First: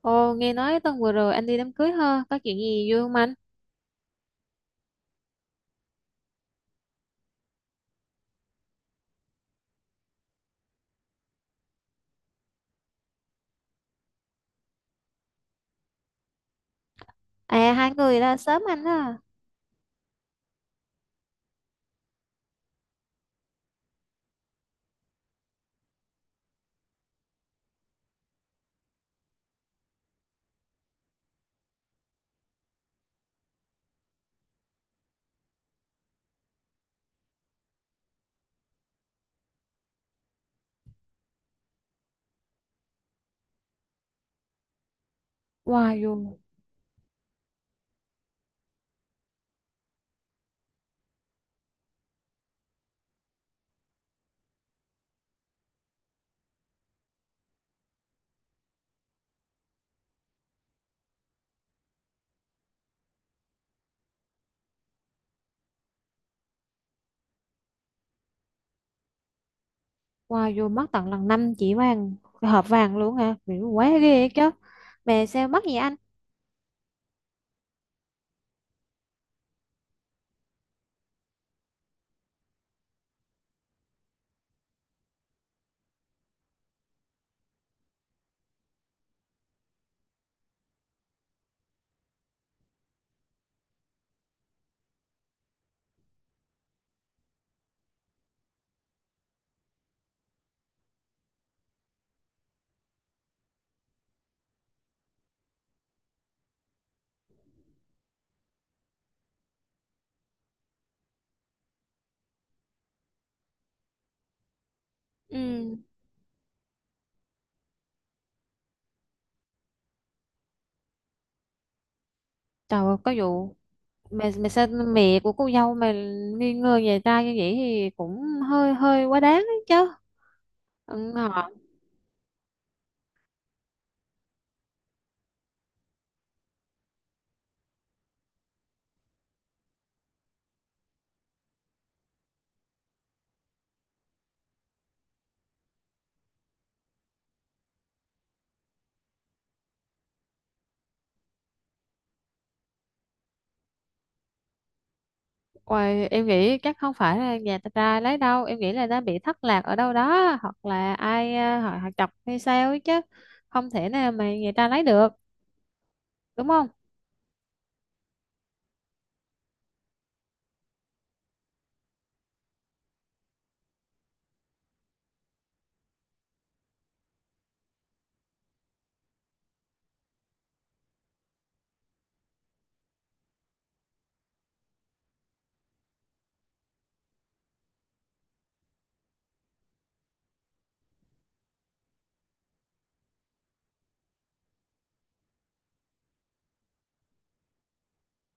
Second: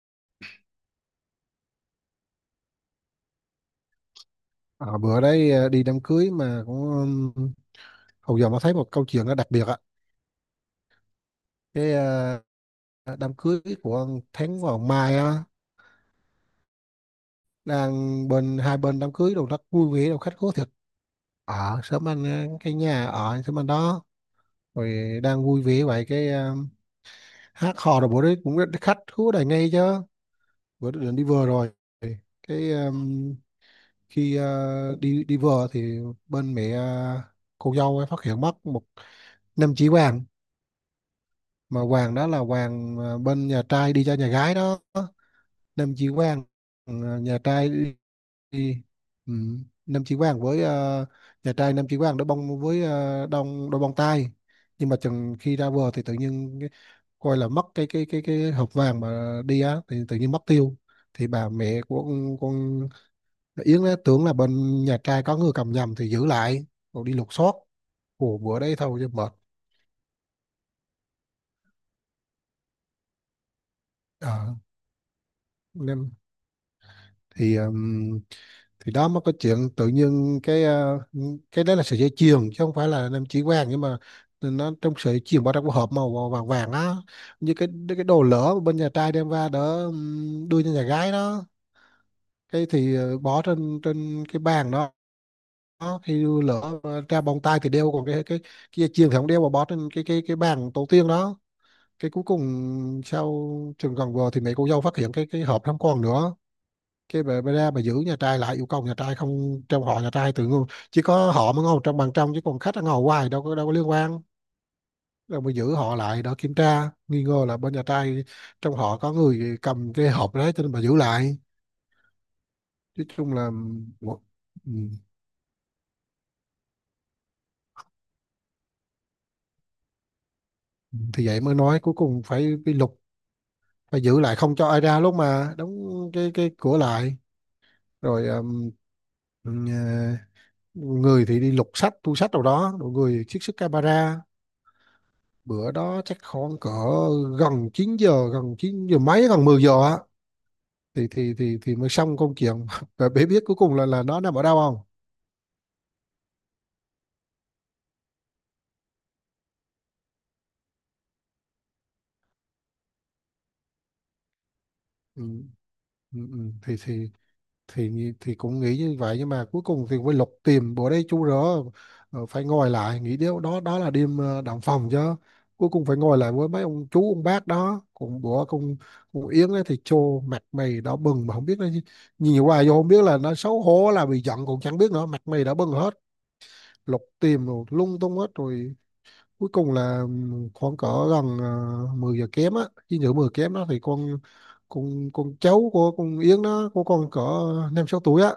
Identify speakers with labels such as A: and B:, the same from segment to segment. A: Ồ, nghe nói tuần vừa rồi anh đi đám cưới ha, có chuyện gì vui không anh?
B: À, bữa đấy đi đám cưới mà cũng ừm, hầu giờ mới thấy một câu chuyện nó đặc biệt ạ. Cái đám cưới của ông Thắng vào mai á,
A: À, hai người
B: đang
A: là
B: bên
A: sớm
B: hai
A: anh
B: bên đám
A: á.
B: cưới đồ rất vui vẻ đồ khách khứa thiệt. Ở sớm anh, cái nhà ở sớm anh đó. Rồi đang vui vẻ vậy cái hát hò rồi bữa đấy cũng khách khứa đầy ngay chứ. Bữa đó định đi vừa rồi cái khi đi đi vừa thì bên mẹ cô dâu ấy phát hiện mất một 5 chỉ vàng. Mà hoàng đó là hoàng bên nhà trai đi cho nhà gái đó, nam
A: Wow,
B: chi
A: dù,
B: quang. Ừ, nhà trai đi. Ừ. Nam chi quang với nhà trai nam chi quang đối bông với đông đôi bông tai, nhưng mà chừng khi ra bờ thì tự nhiên coi là mất cái hộp vàng mà đi á thì tự nhiên mất tiêu. Thì bà mẹ của con Yến á, tưởng là bên nhà trai có người cầm nhầm thì giữ lại rồi đi lục soát của bữa đấy thôi cho mệt.
A: wow, dù mất tận lần 5 chỉ vàng, cái hộp vàng luôn hả? Mày quá ghê ấy chứ.
B: Ờ,
A: Mẹ sao mất vậy anh?
B: nên thì ừm, thì đó mới có chuyện tự nhiên cái cái đấy là sợi dây chuyền chứ không phải là nam chỉ vàng, nhưng mà nó trong sợi chuyền bao trong cái hộp màu vàng vàng á, như cái đồ lỡ bên nhà trai đem ra đỡ đưa cho nhà gái đó. Cái thì bỏ trên trên cái bàn đó. Đó, khi lỡ ra bông tai thì đeo, còn cái dây chuyền thì không đeo mà bỏ trên cái bàn tổ tiên đó. Cái cuối cùng sau chừng gần vừa thì mẹ cô dâu phát hiện cái hộp không còn nữa. Cái bà ra bà giữ nhà trai lại, yêu cầu nhà trai không, trong họ nhà trai tự ngôn chỉ có họ mới ngồi trong bàn trong chứ còn khách nó ngồi hoài đâu có liên quan. Rồi mà
A: Ừ,
B: giữ họ lại đó kiểm tra, nghi ngờ là bên nhà trai trong họ có người cầm cái hộp đấy cho nên bà giữ lại.
A: trời ơi,
B: Nói
A: có
B: chung là,
A: vụ mẹ mẹ sao
B: ừ,
A: mẹ của cô dâu mà nghi ngờ nhà trai như vậy thì cũng hơi hơi quá đáng ấy chứ. Ừ,
B: thì vậy mới nói cuối cùng phải bị lục, phải giữ lại không cho ai ra lúc mà đóng cái cửa lại rồi. Ừ, người thì đi lục sách, thu sách đâu đó, rồi người trích xuất camera. Bữa đó chắc khoảng cỡ gần 9 giờ, gần 9 giờ mấy, gần 10 giờ á, thì mới xong công chuyện. Và bé biết cuối cùng là nó nằm ở đâu không?
A: ôi, em nghĩ chắc không phải là nhà ta trai lấy đâu, em nghĩ là đã bị thất lạc ở đâu đó hoặc là ai họ chọc hay sao ấy chứ, không thể nào mà nhà ta lấy được,
B: Ừ. Ừ. Ừ.
A: đúng không?
B: thì thì cũng nghĩ như vậy nhưng mà cuối cùng thì mới lục tìm bữa đây chú rỡ phải ngồi lại nghĩ điều đó, đó là đêm động phòng chứ. Cuối cùng phải ngồi lại với mấy ông chú ông bác đó cũng bữa cùng cùng Yến ấy thì trô mặt mày đỏ bừng mà không biết nó nhìn hoài vô không biết là nó xấu hổ là bị giận cũng chẳng biết nữa, mặt mày đỏ bừng hết. Lục tìm rồi lung tung hết rồi, cuối cùng là khoảng cỡ gần 10 giờ kém á, chín giờ 10 kém đó, thì con cháu của con Yến nó của con cỡ 5-6 tuổi á,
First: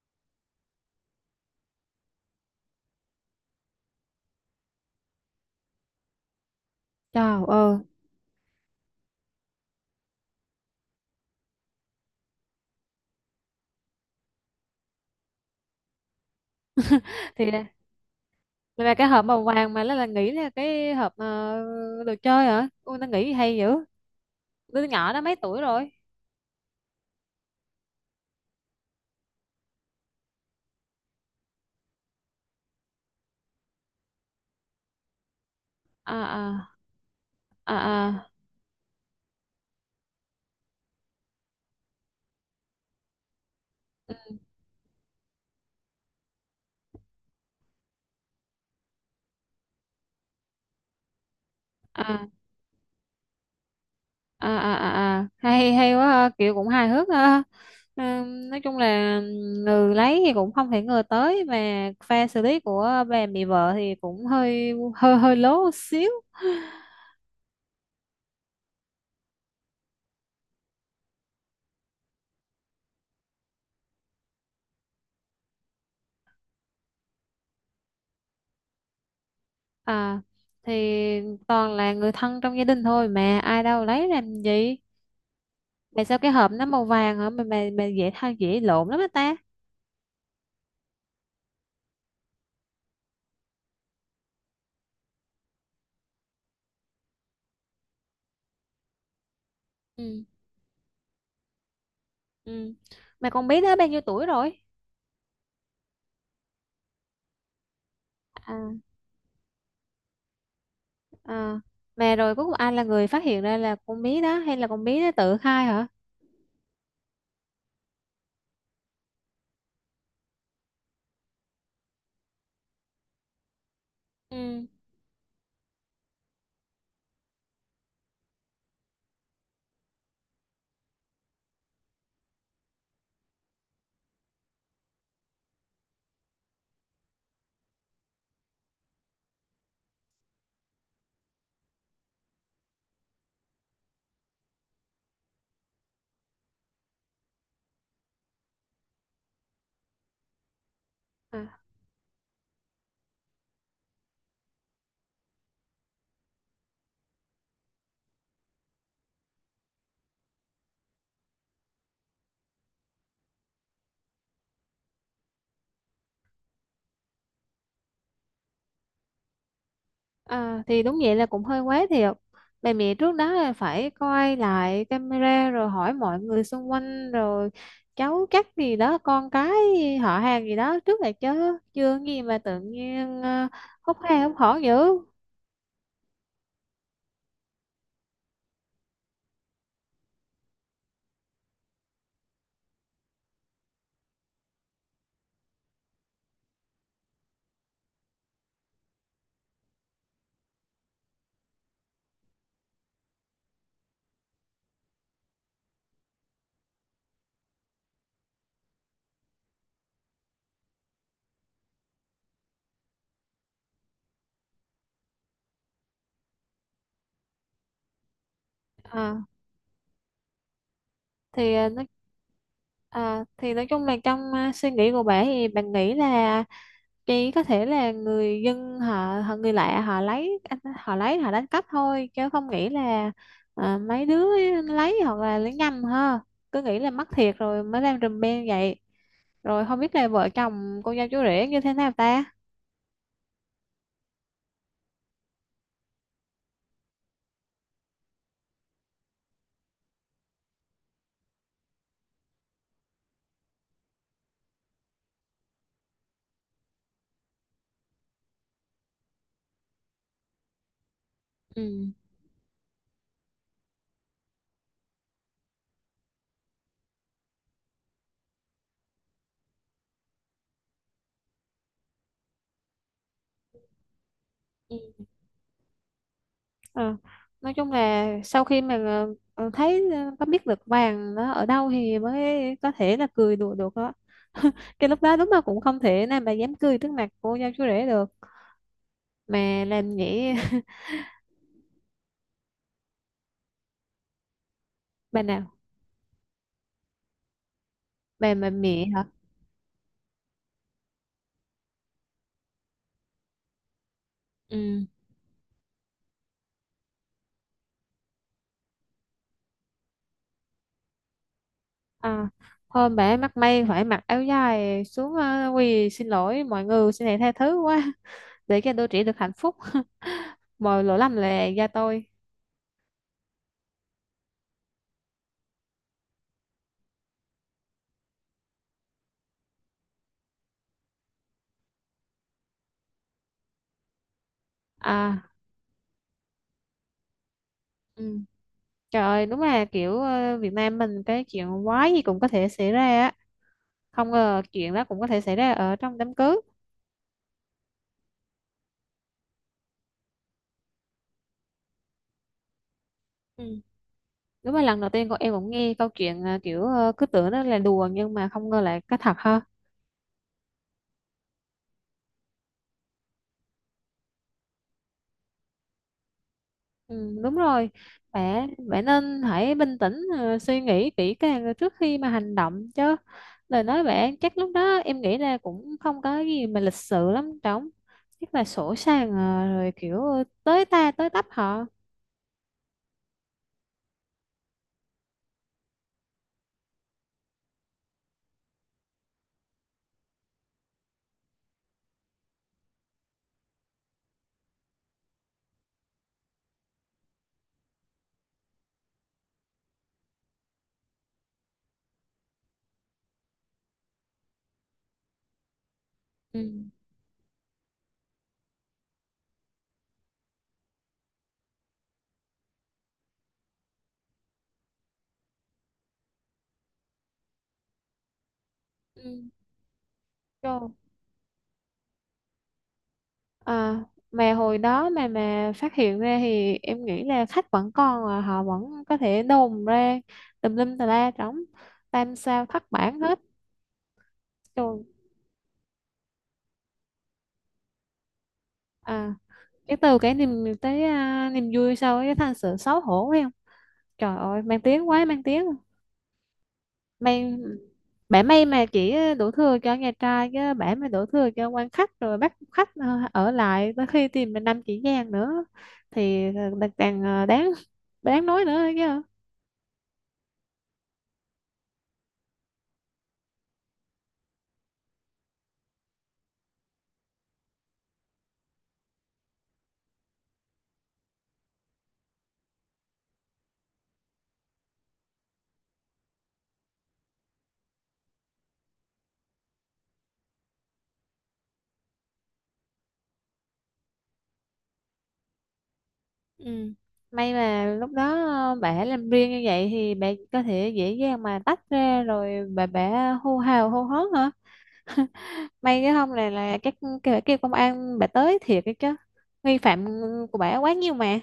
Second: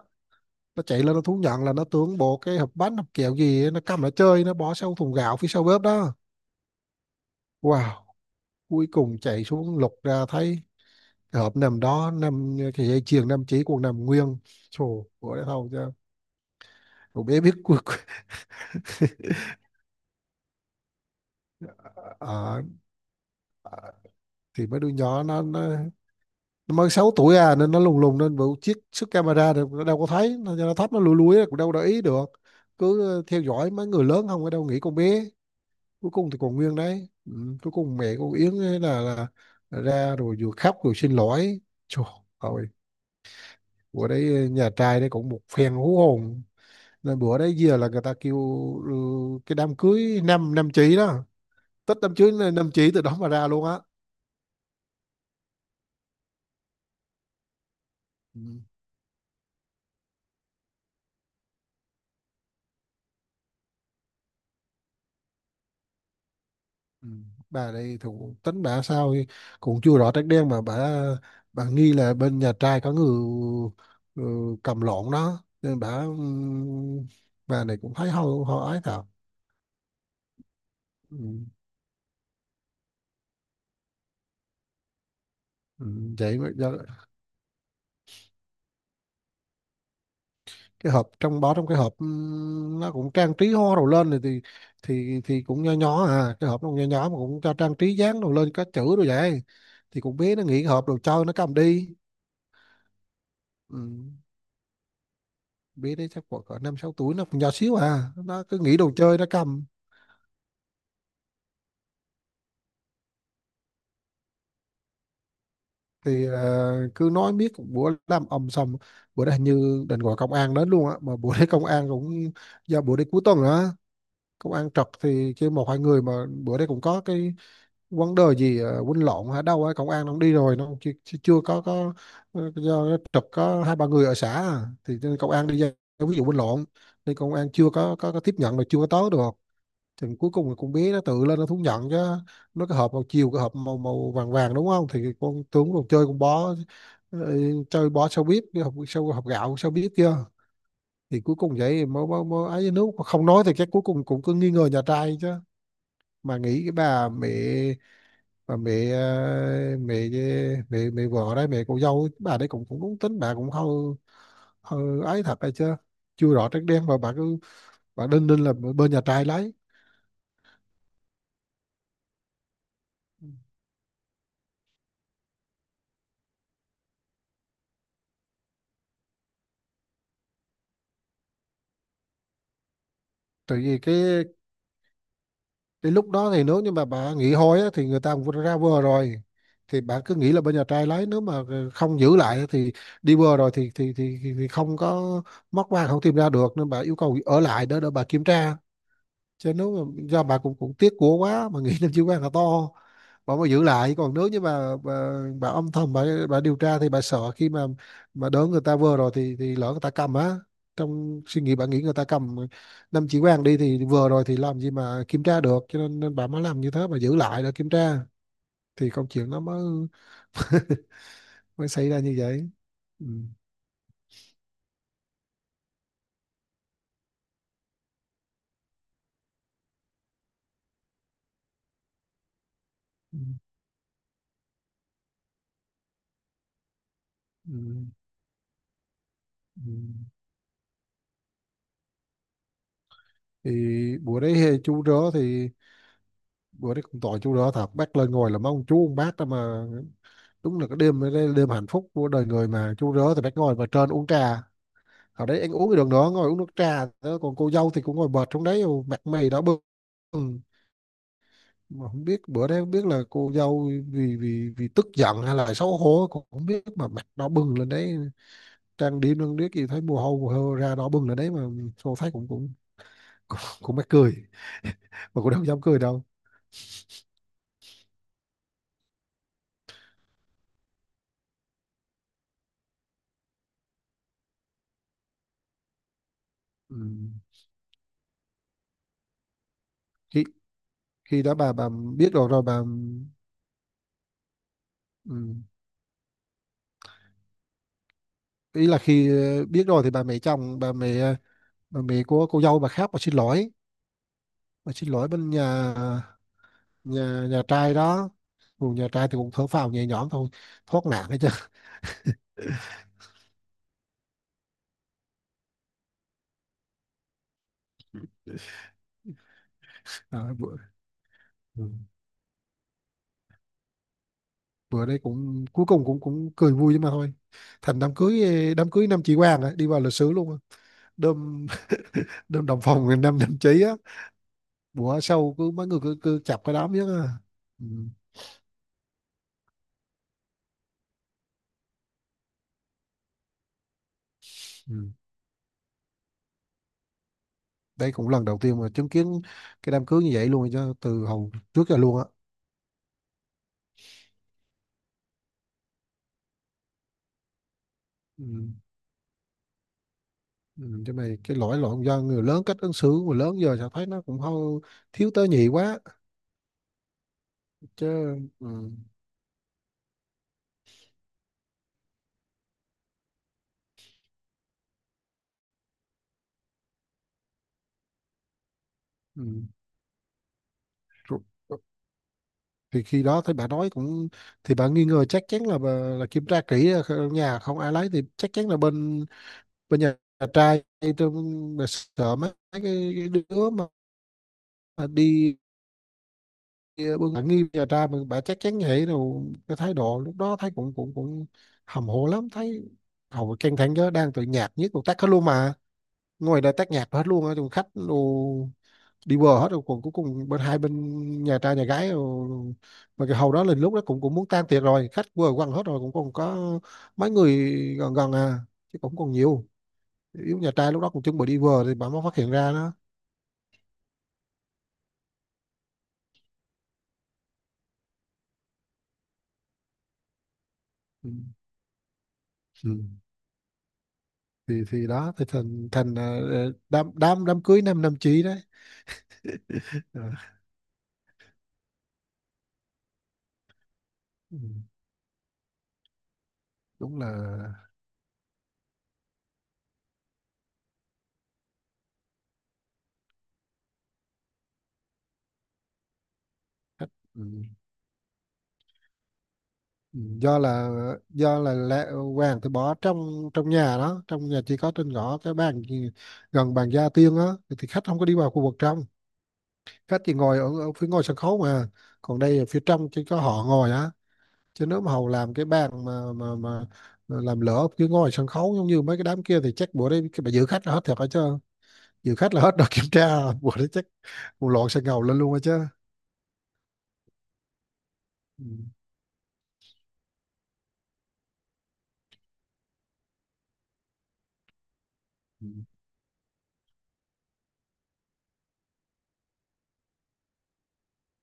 B: nó chạy lên nó thú nhận là nó tưởng bộ cái hộp bánh hộp kẹo gì ấy, nó cầm lại chơi nó bỏ sau thùng gạo phía sau bếp đó.
A: Trời ơi,
B: Wow, cuối cùng chạy xuống lục ra thấy cái hộp nằm đó, nằm cái dây chuyền nằm chỉ còn nằm nguyên. Trời ơi thôi chứ, cậu bé
A: thì
B: biết.
A: là
B: Cuộc.
A: thì là cái hộp màu vàng mà nó là nghĩ là cái hộp đồ chơi
B: À,
A: hả? Ôi, nó nghĩ hay
B: à,
A: dữ.
B: thì mấy
A: Đứa
B: đứa
A: nhỏ đó
B: nhỏ
A: mấy
B: nó
A: tuổi rồi?
B: nó mới 6 tuổi à nên nó lùng lùng nên bộ chiếc sức camera thì nó đâu có thấy, nó thấp nó lùi lúi cũng đâu để ý được, cứ theo dõi mấy người lớn không ở đâu nghĩ con bé. Cuối
A: À
B: cùng thì còn nguyên
A: à
B: đấy. Ừ, cuối
A: à
B: cùng mẹ
A: à,
B: cô Yến ấy là ra rồi vừa khóc rồi xin lỗi. Trời ơi, bữa
A: ừ,
B: đấy nhà trai đấy cũng một phen hú hồn, nên bữa đấy giờ là người ta kêu, ừ, cái đám cưới năm năm chỉ đó, tết đám
A: à
B: cưới năm chỉ từ đó mà ra luôn á.
A: à à à à. Hay hay quá ha. Kiểu cũng hài hước ha.
B: Ừ.
A: Nói chung là người lấy thì cũng không thể ngờ tới mà pha xử lý của bà mẹ vợ thì cũng hơi hơi hơi lố xíu.
B: Ừ, bà đây thủ tính bà sao thì cũng chưa rõ trách đen mà bà nghi là bên nhà trai có người ừ, cầm lộn đó nên bà, bà này cũng thấy hôi hôi ái thật.
A: À, thì
B: Ừ.
A: toàn là người thân trong gia đình thôi mà ai đâu lấy làm gì.
B: Ừ.
A: Mà sao cái
B: Vậy mà
A: hộp nó màu vàng hả, mà dễ thay dễ lộn lắm á ta.
B: cái hộp trong bó trong cái hộp, nó cũng trang trí hoa đồ lên rồi thì cũng nho nhỏ à, cái hộp nó cũng nho nhỏ mà cũng cho trang trí dán đồ lên có chữ đồ vậy, thì cũng
A: Ừ,
B: biết nó nghĩ hộp đồ chơi nó cầm đi.
A: ừ, mà con bé đó
B: Ừ,
A: bao nhiêu tuổi rồi?
B: biết đấy chắc khoảng cỡ năm sáu tuổi, nó còn nhỏ xíu à, nó
A: À,
B: cứ nghĩ đồ chơi nó cầm.
A: à, mà rồi cuối cùng ai là người phát hiện ra là con bé đó hay là con bé đó tự khai hả?
B: Thì cứ nói biết bữa làm ầm sầm. Bữa đó hình như định gọi công an đến luôn á, mà bữa đấy công an cũng do bữa đấy cuối tuần á, công
A: Ừ.
B: an trật thì kêu 1-2 người mà. Bữa đấy cũng có cái vấn đề gì quýnh lộn ở đâu á công an nó cũng đi rồi nó chưa, chưa chưa có. Do nó trật có 2-3 người ở xã à, thì cho nên công an đi ra ví dụ quýnh lộn thì công an chưa có tiếp nhận là chưa có tới được. Thì cuối cùng thì con bé nó tự lên nó thú nhận chứ. Nó cái hộp màu chiều cái hộp màu màu vàng vàng đúng không thì con tướng còn chơi con bó, ờ, chơi bó sao biết cái hộp sao hộp gạo sao biết chưa. Thì cuối
A: À,
B: cùng vậy thì mới mới mới ấy với nước. Mà không nói thì chắc cuối cùng cũng cứ nghi ngờ nhà trai chứ. Mà nghĩ cái bà mẹ, bà mẹ ờ, mẹ mẹ vợ đấy, mẹ cô dâu ấy, bà đấy cũng cũng đúng tính bà cũng hơi hơi ấy thật hay chưa, chưa rõ trắng đen mà bà cứ đinh ninh là bên nhà trai lấy,
A: à, thì đúng vậy là cũng hơi quá thiệt. Bà mẹ trước đó là phải coi lại camera rồi hỏi mọi người xung quanh rồi cháu chắc gì đó, con cái họ hàng gì đó trước là chứ, chưa gì mà tự nhiên
B: tại vì cái.
A: hốt ha hốt hỏ dữ.
B: Đến lúc đó thì nếu như mà bà nghỉ hôi á, thì người ta cũng ra bờ rồi, thì bà cứ nghĩ là bên nhà trai lấy, nếu mà không giữ lại thì đi bờ rồi thì không có móc vàng không tìm ra được nên bà yêu cầu ở lại đó để bà kiểm tra. Chứ nếu mà do bà cũng cũng tiếc của quá mà nghĩ nam Chí Quang là to, bà mới giữ lại. Còn nếu như bà âm thầm bà điều tra thì bà sợ khi mà đỡ người ta vừa rồi thì lỡ người ta cầm á, trong suy nghĩ bà nghĩ người ta cầm năm chỉ Quang đi thì vừa rồi thì làm gì mà kiểm tra được, cho nên bà mới làm như thế bà giữ lại để kiểm tra. Thì câu
A: À,
B: chuyện nó mới
A: thì
B: mới
A: nói.
B: xảy ra như vậy. Ừ.
A: À, thì nói chung là trong suy nghĩ của bà thì bạn nghĩ là chỉ có thể là người dân họ người lạ họ lấy, họ lấy họ đánh cắp thôi chứ không nghĩ là
B: Ừ.
A: mấy đứa lấy hoặc là lấy nhầm ha, cứ nghĩ là mất thiệt
B: Ừ.
A: rồi mới làm rùm beng vậy. Rồi
B: Ừ.
A: không biết là vợ chồng cô dâu chú rể như thế nào ta.
B: Thì bữa đấy chú rớ thì bữa đấy cũng tội chú rớ thật, bác lên ngồi là mấy ông chú ông bác đó mà. Đúng là cái đêm đấy là đêm hạnh phúc của đời người mà chú rớ thì phải ngồi vào trên uống trà ở đấy ăn uống cái đường đó ngồi uống nước trà đó. Còn cô dâu thì cũng ngồi bệt xuống đấy mặt mày đỏ bừng. Ừ, mà
A: Ừ.
B: không biết bữa đấy không biết là cô dâu vì vì vì tức giận hay là xấu hổ cũng không biết mà mặt đỏ bừng lên đấy, trang điểm lên biết gì thấy mồ hôi ra đỏ bừng lên đấy mà tôi thấy cũng mắc cười.
A: Ừ.
B: Mà cũng đâu dám cười đâu.
A: Ờ, nói chung là sau khi mà thấy có biết được vàng nó ở đâu thì mới có thể là cười đùa được đó. Cái lúc đó đúng là cũng không thể nào mà dám
B: Ừ,
A: cười trước mặt cô dâu chú rể được. Mà làm
B: khi
A: vậy
B: khi đó bà biết rồi rồi bà.
A: bà
B: Ừ,
A: nào? Bà
B: ý là
A: mẹ hả?
B: khi biết rồi thì bà mẹ chồng, bà mẹ của cô dâu bà khác bà xin lỗi, bà
A: Ừ,
B: xin lỗi bên nhà nhà nhà trai đó. Còn nhà trai thì cũng thở phào nhẹ nhõm thôi, thoát nạn hết trơn.
A: à, hôm bà ấy mắc may phải mặc áo dài xuống quỳ xin lỗi mọi người, xin hãy tha thứ quá để cho đôi trẻ được hạnh phúc.
B: À,
A: Mọi lỗi lầm là
B: ừ,
A: do tôi.
B: bữa đấy cũng cuối cùng cũng cũng cười vui mà thôi, thành đám cưới đám cưới năm chị Quang á, đi vào lịch sử luôn á. đơm đơm đồng phòng người năm năm đồng chí á. Bữa
A: À,
B: sau cứ mấy người cứ chập cái đám nhất á. Ừ.
A: ừ, trời ơi đúng là kiểu Việt Nam mình cái chuyện quái gì cũng có thể xảy ra á, không ngờ chuyện đó
B: Ừ.
A: cũng có thể xảy ra ở trong đám cưới.
B: Đây cũng lần đầu tiên mà chứng kiến cái đám cưới như vậy luôn chứ từ hồi trước giờ luôn á.
A: Ừ. Đúng là lần đầu tiên con em cũng nghe câu chuyện kiểu cứ tưởng nó là đùa nhưng mà
B: Ừ.
A: không ngờ lại có thật ha.
B: Ừ, chứ mày cái lỗi lộn do người lớn, cách ứng xử của người lớn giờ tao thấy nó cũng hơi thiếu tế nhị quá
A: Ừ, đúng rồi,
B: chứ.
A: bạn
B: Ừ.
A: bạn nên hãy bình tĩnh, suy nghĩ kỹ càng trước khi mà hành động chứ. Lời nói bạn chắc lúc đó em nghĩ là cũng không có gì mà lịch sự lắm trống, chắc là sổ sàng
B: Ừ.
A: rồi kiểu tới ta tới
B: Rồi-
A: tấp họ.
B: thì khi đó thấy bà nói cũng, thì bà nghi ngờ chắc chắn là bà, là kiểm tra kỹ ở nhà không ai lấy thì chắc chắn là bên bên nhà trai, tôi bà sợ mấy cái đứa mà đi bưng bà nghi nhà trai mà bà chắc chắn vậy rồi, cái thái độ lúc đó thấy cũng cũng cũng hầm hồ lắm thấy, hầu căng thẳng chứ đang tự nhạt nhất một tắt hết luôn mà ngoài đây tách
A: Ừ.
B: nhạc hết luôn á, tụi khách đồ đi bờ hết rồi còn cuối cùng bên hai bên nhà trai nhà gái rồi. Mà cái hầu đó lên lúc đó cũng cũng muốn tan tiệc rồi, khách vừa quăng hết rồi cũng còn có mấy người gần gần à, chứ cũng còn
A: Ừ.
B: nhiều yếu nhà
A: Rồi.
B: trai lúc đó cũng chuẩn bị đi bờ thì bà mới phát hiện ra đó.
A: À, mà hồi đó mà phát hiện ra thì em nghĩ là khách vẫn còn, à, họ vẫn có thể đồn ra tùm lum tà
B: Ừ.
A: la trống, tam sao thất
B: Ừ.
A: bản hết
B: thì
A: rồi.
B: thì đó thì thành thành đám đám đám cưới năm năm chí đấy.
A: À, cái từ
B: Ờ.
A: cái niềm tới à, niềm vui sau cái thành sự xấu hổ phải không? Trời
B: Ừ.
A: ơi mang tiếng quá, mang tiếng,
B: Đúng là
A: mang bả may mà chỉ đổ thừa cho nhà trai chứ bả mà đổ thừa cho quan khách rồi bắt khách ở lại tới khi tìm mình 5 chỉ vàng nữa thì
B: khách.
A: càng
B: Ừ,
A: đáng đáng nói nữa chứ.
B: do là do là lẹ, vàng thì bỏ trong trong nhà đó, trong nhà chỉ có trên ngõ gần bàn gia tiên á, thì khách không có đi vào khu vực trong, khách chỉ ngồi ở phía ngoài sân khấu mà. Còn đây ở phía trong chỉ có họ ngồi á. Chứ nếu mà hầu làm cái bàn mà làm lỡ ở phía ngoài sân khấu giống như mấy cái đám kia thì chắc bữa đấy cái bà giữ khách là hết thiệt hết chứ, giữ khách là hết đợt kiểm tra. Bữa đấy chắc một lộn sẽ ngầu lên luôn hết chứ.
A: Ừ, may mà lúc đó
B: Ừ.
A: bả làm riêng như vậy thì bả có thể dễ dàng mà tách ra rồi bả hô hào hô hớn hả.
B: Ừ.
A: May cái không này là các cái bà kêu công an, bà tới thiệt cái chứ nghi phạm của bà quá nhiều mà.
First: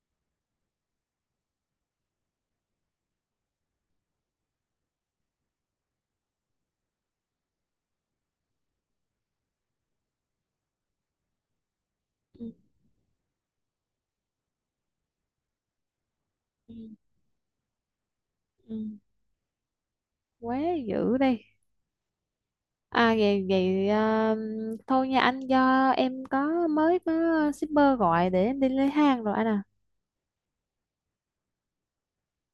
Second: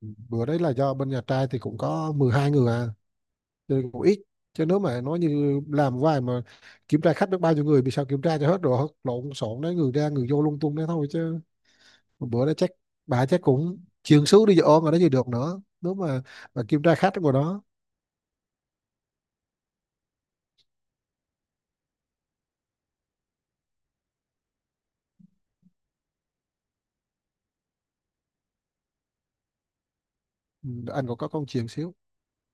B: Bữa đấy là do bên nhà trai thì cũng có 12 người à, chơi cũng ít. Chứ nếu mà nói như làm hoài mà kiểm tra khách được bao nhiêu người vì sao kiểm tra cho hết rồi lộn xộn đấy, người ra người vô lung tung đấy thôi chứ. Một
A: Ừ,
B: bữa đó chắc bà chắc cũng chuyện xíu đi ôm mà nó gì được nữa, nếu mà
A: ừ,
B: kiểm tra khách ở ngoài đó.
A: ừ. Quá dữ đi. À, vậy vậy thôi nha anh, do em mới có shipper gọi để em đi lấy hàng rồi anh à.
B: Ừ, anh còn có con chuyện xíu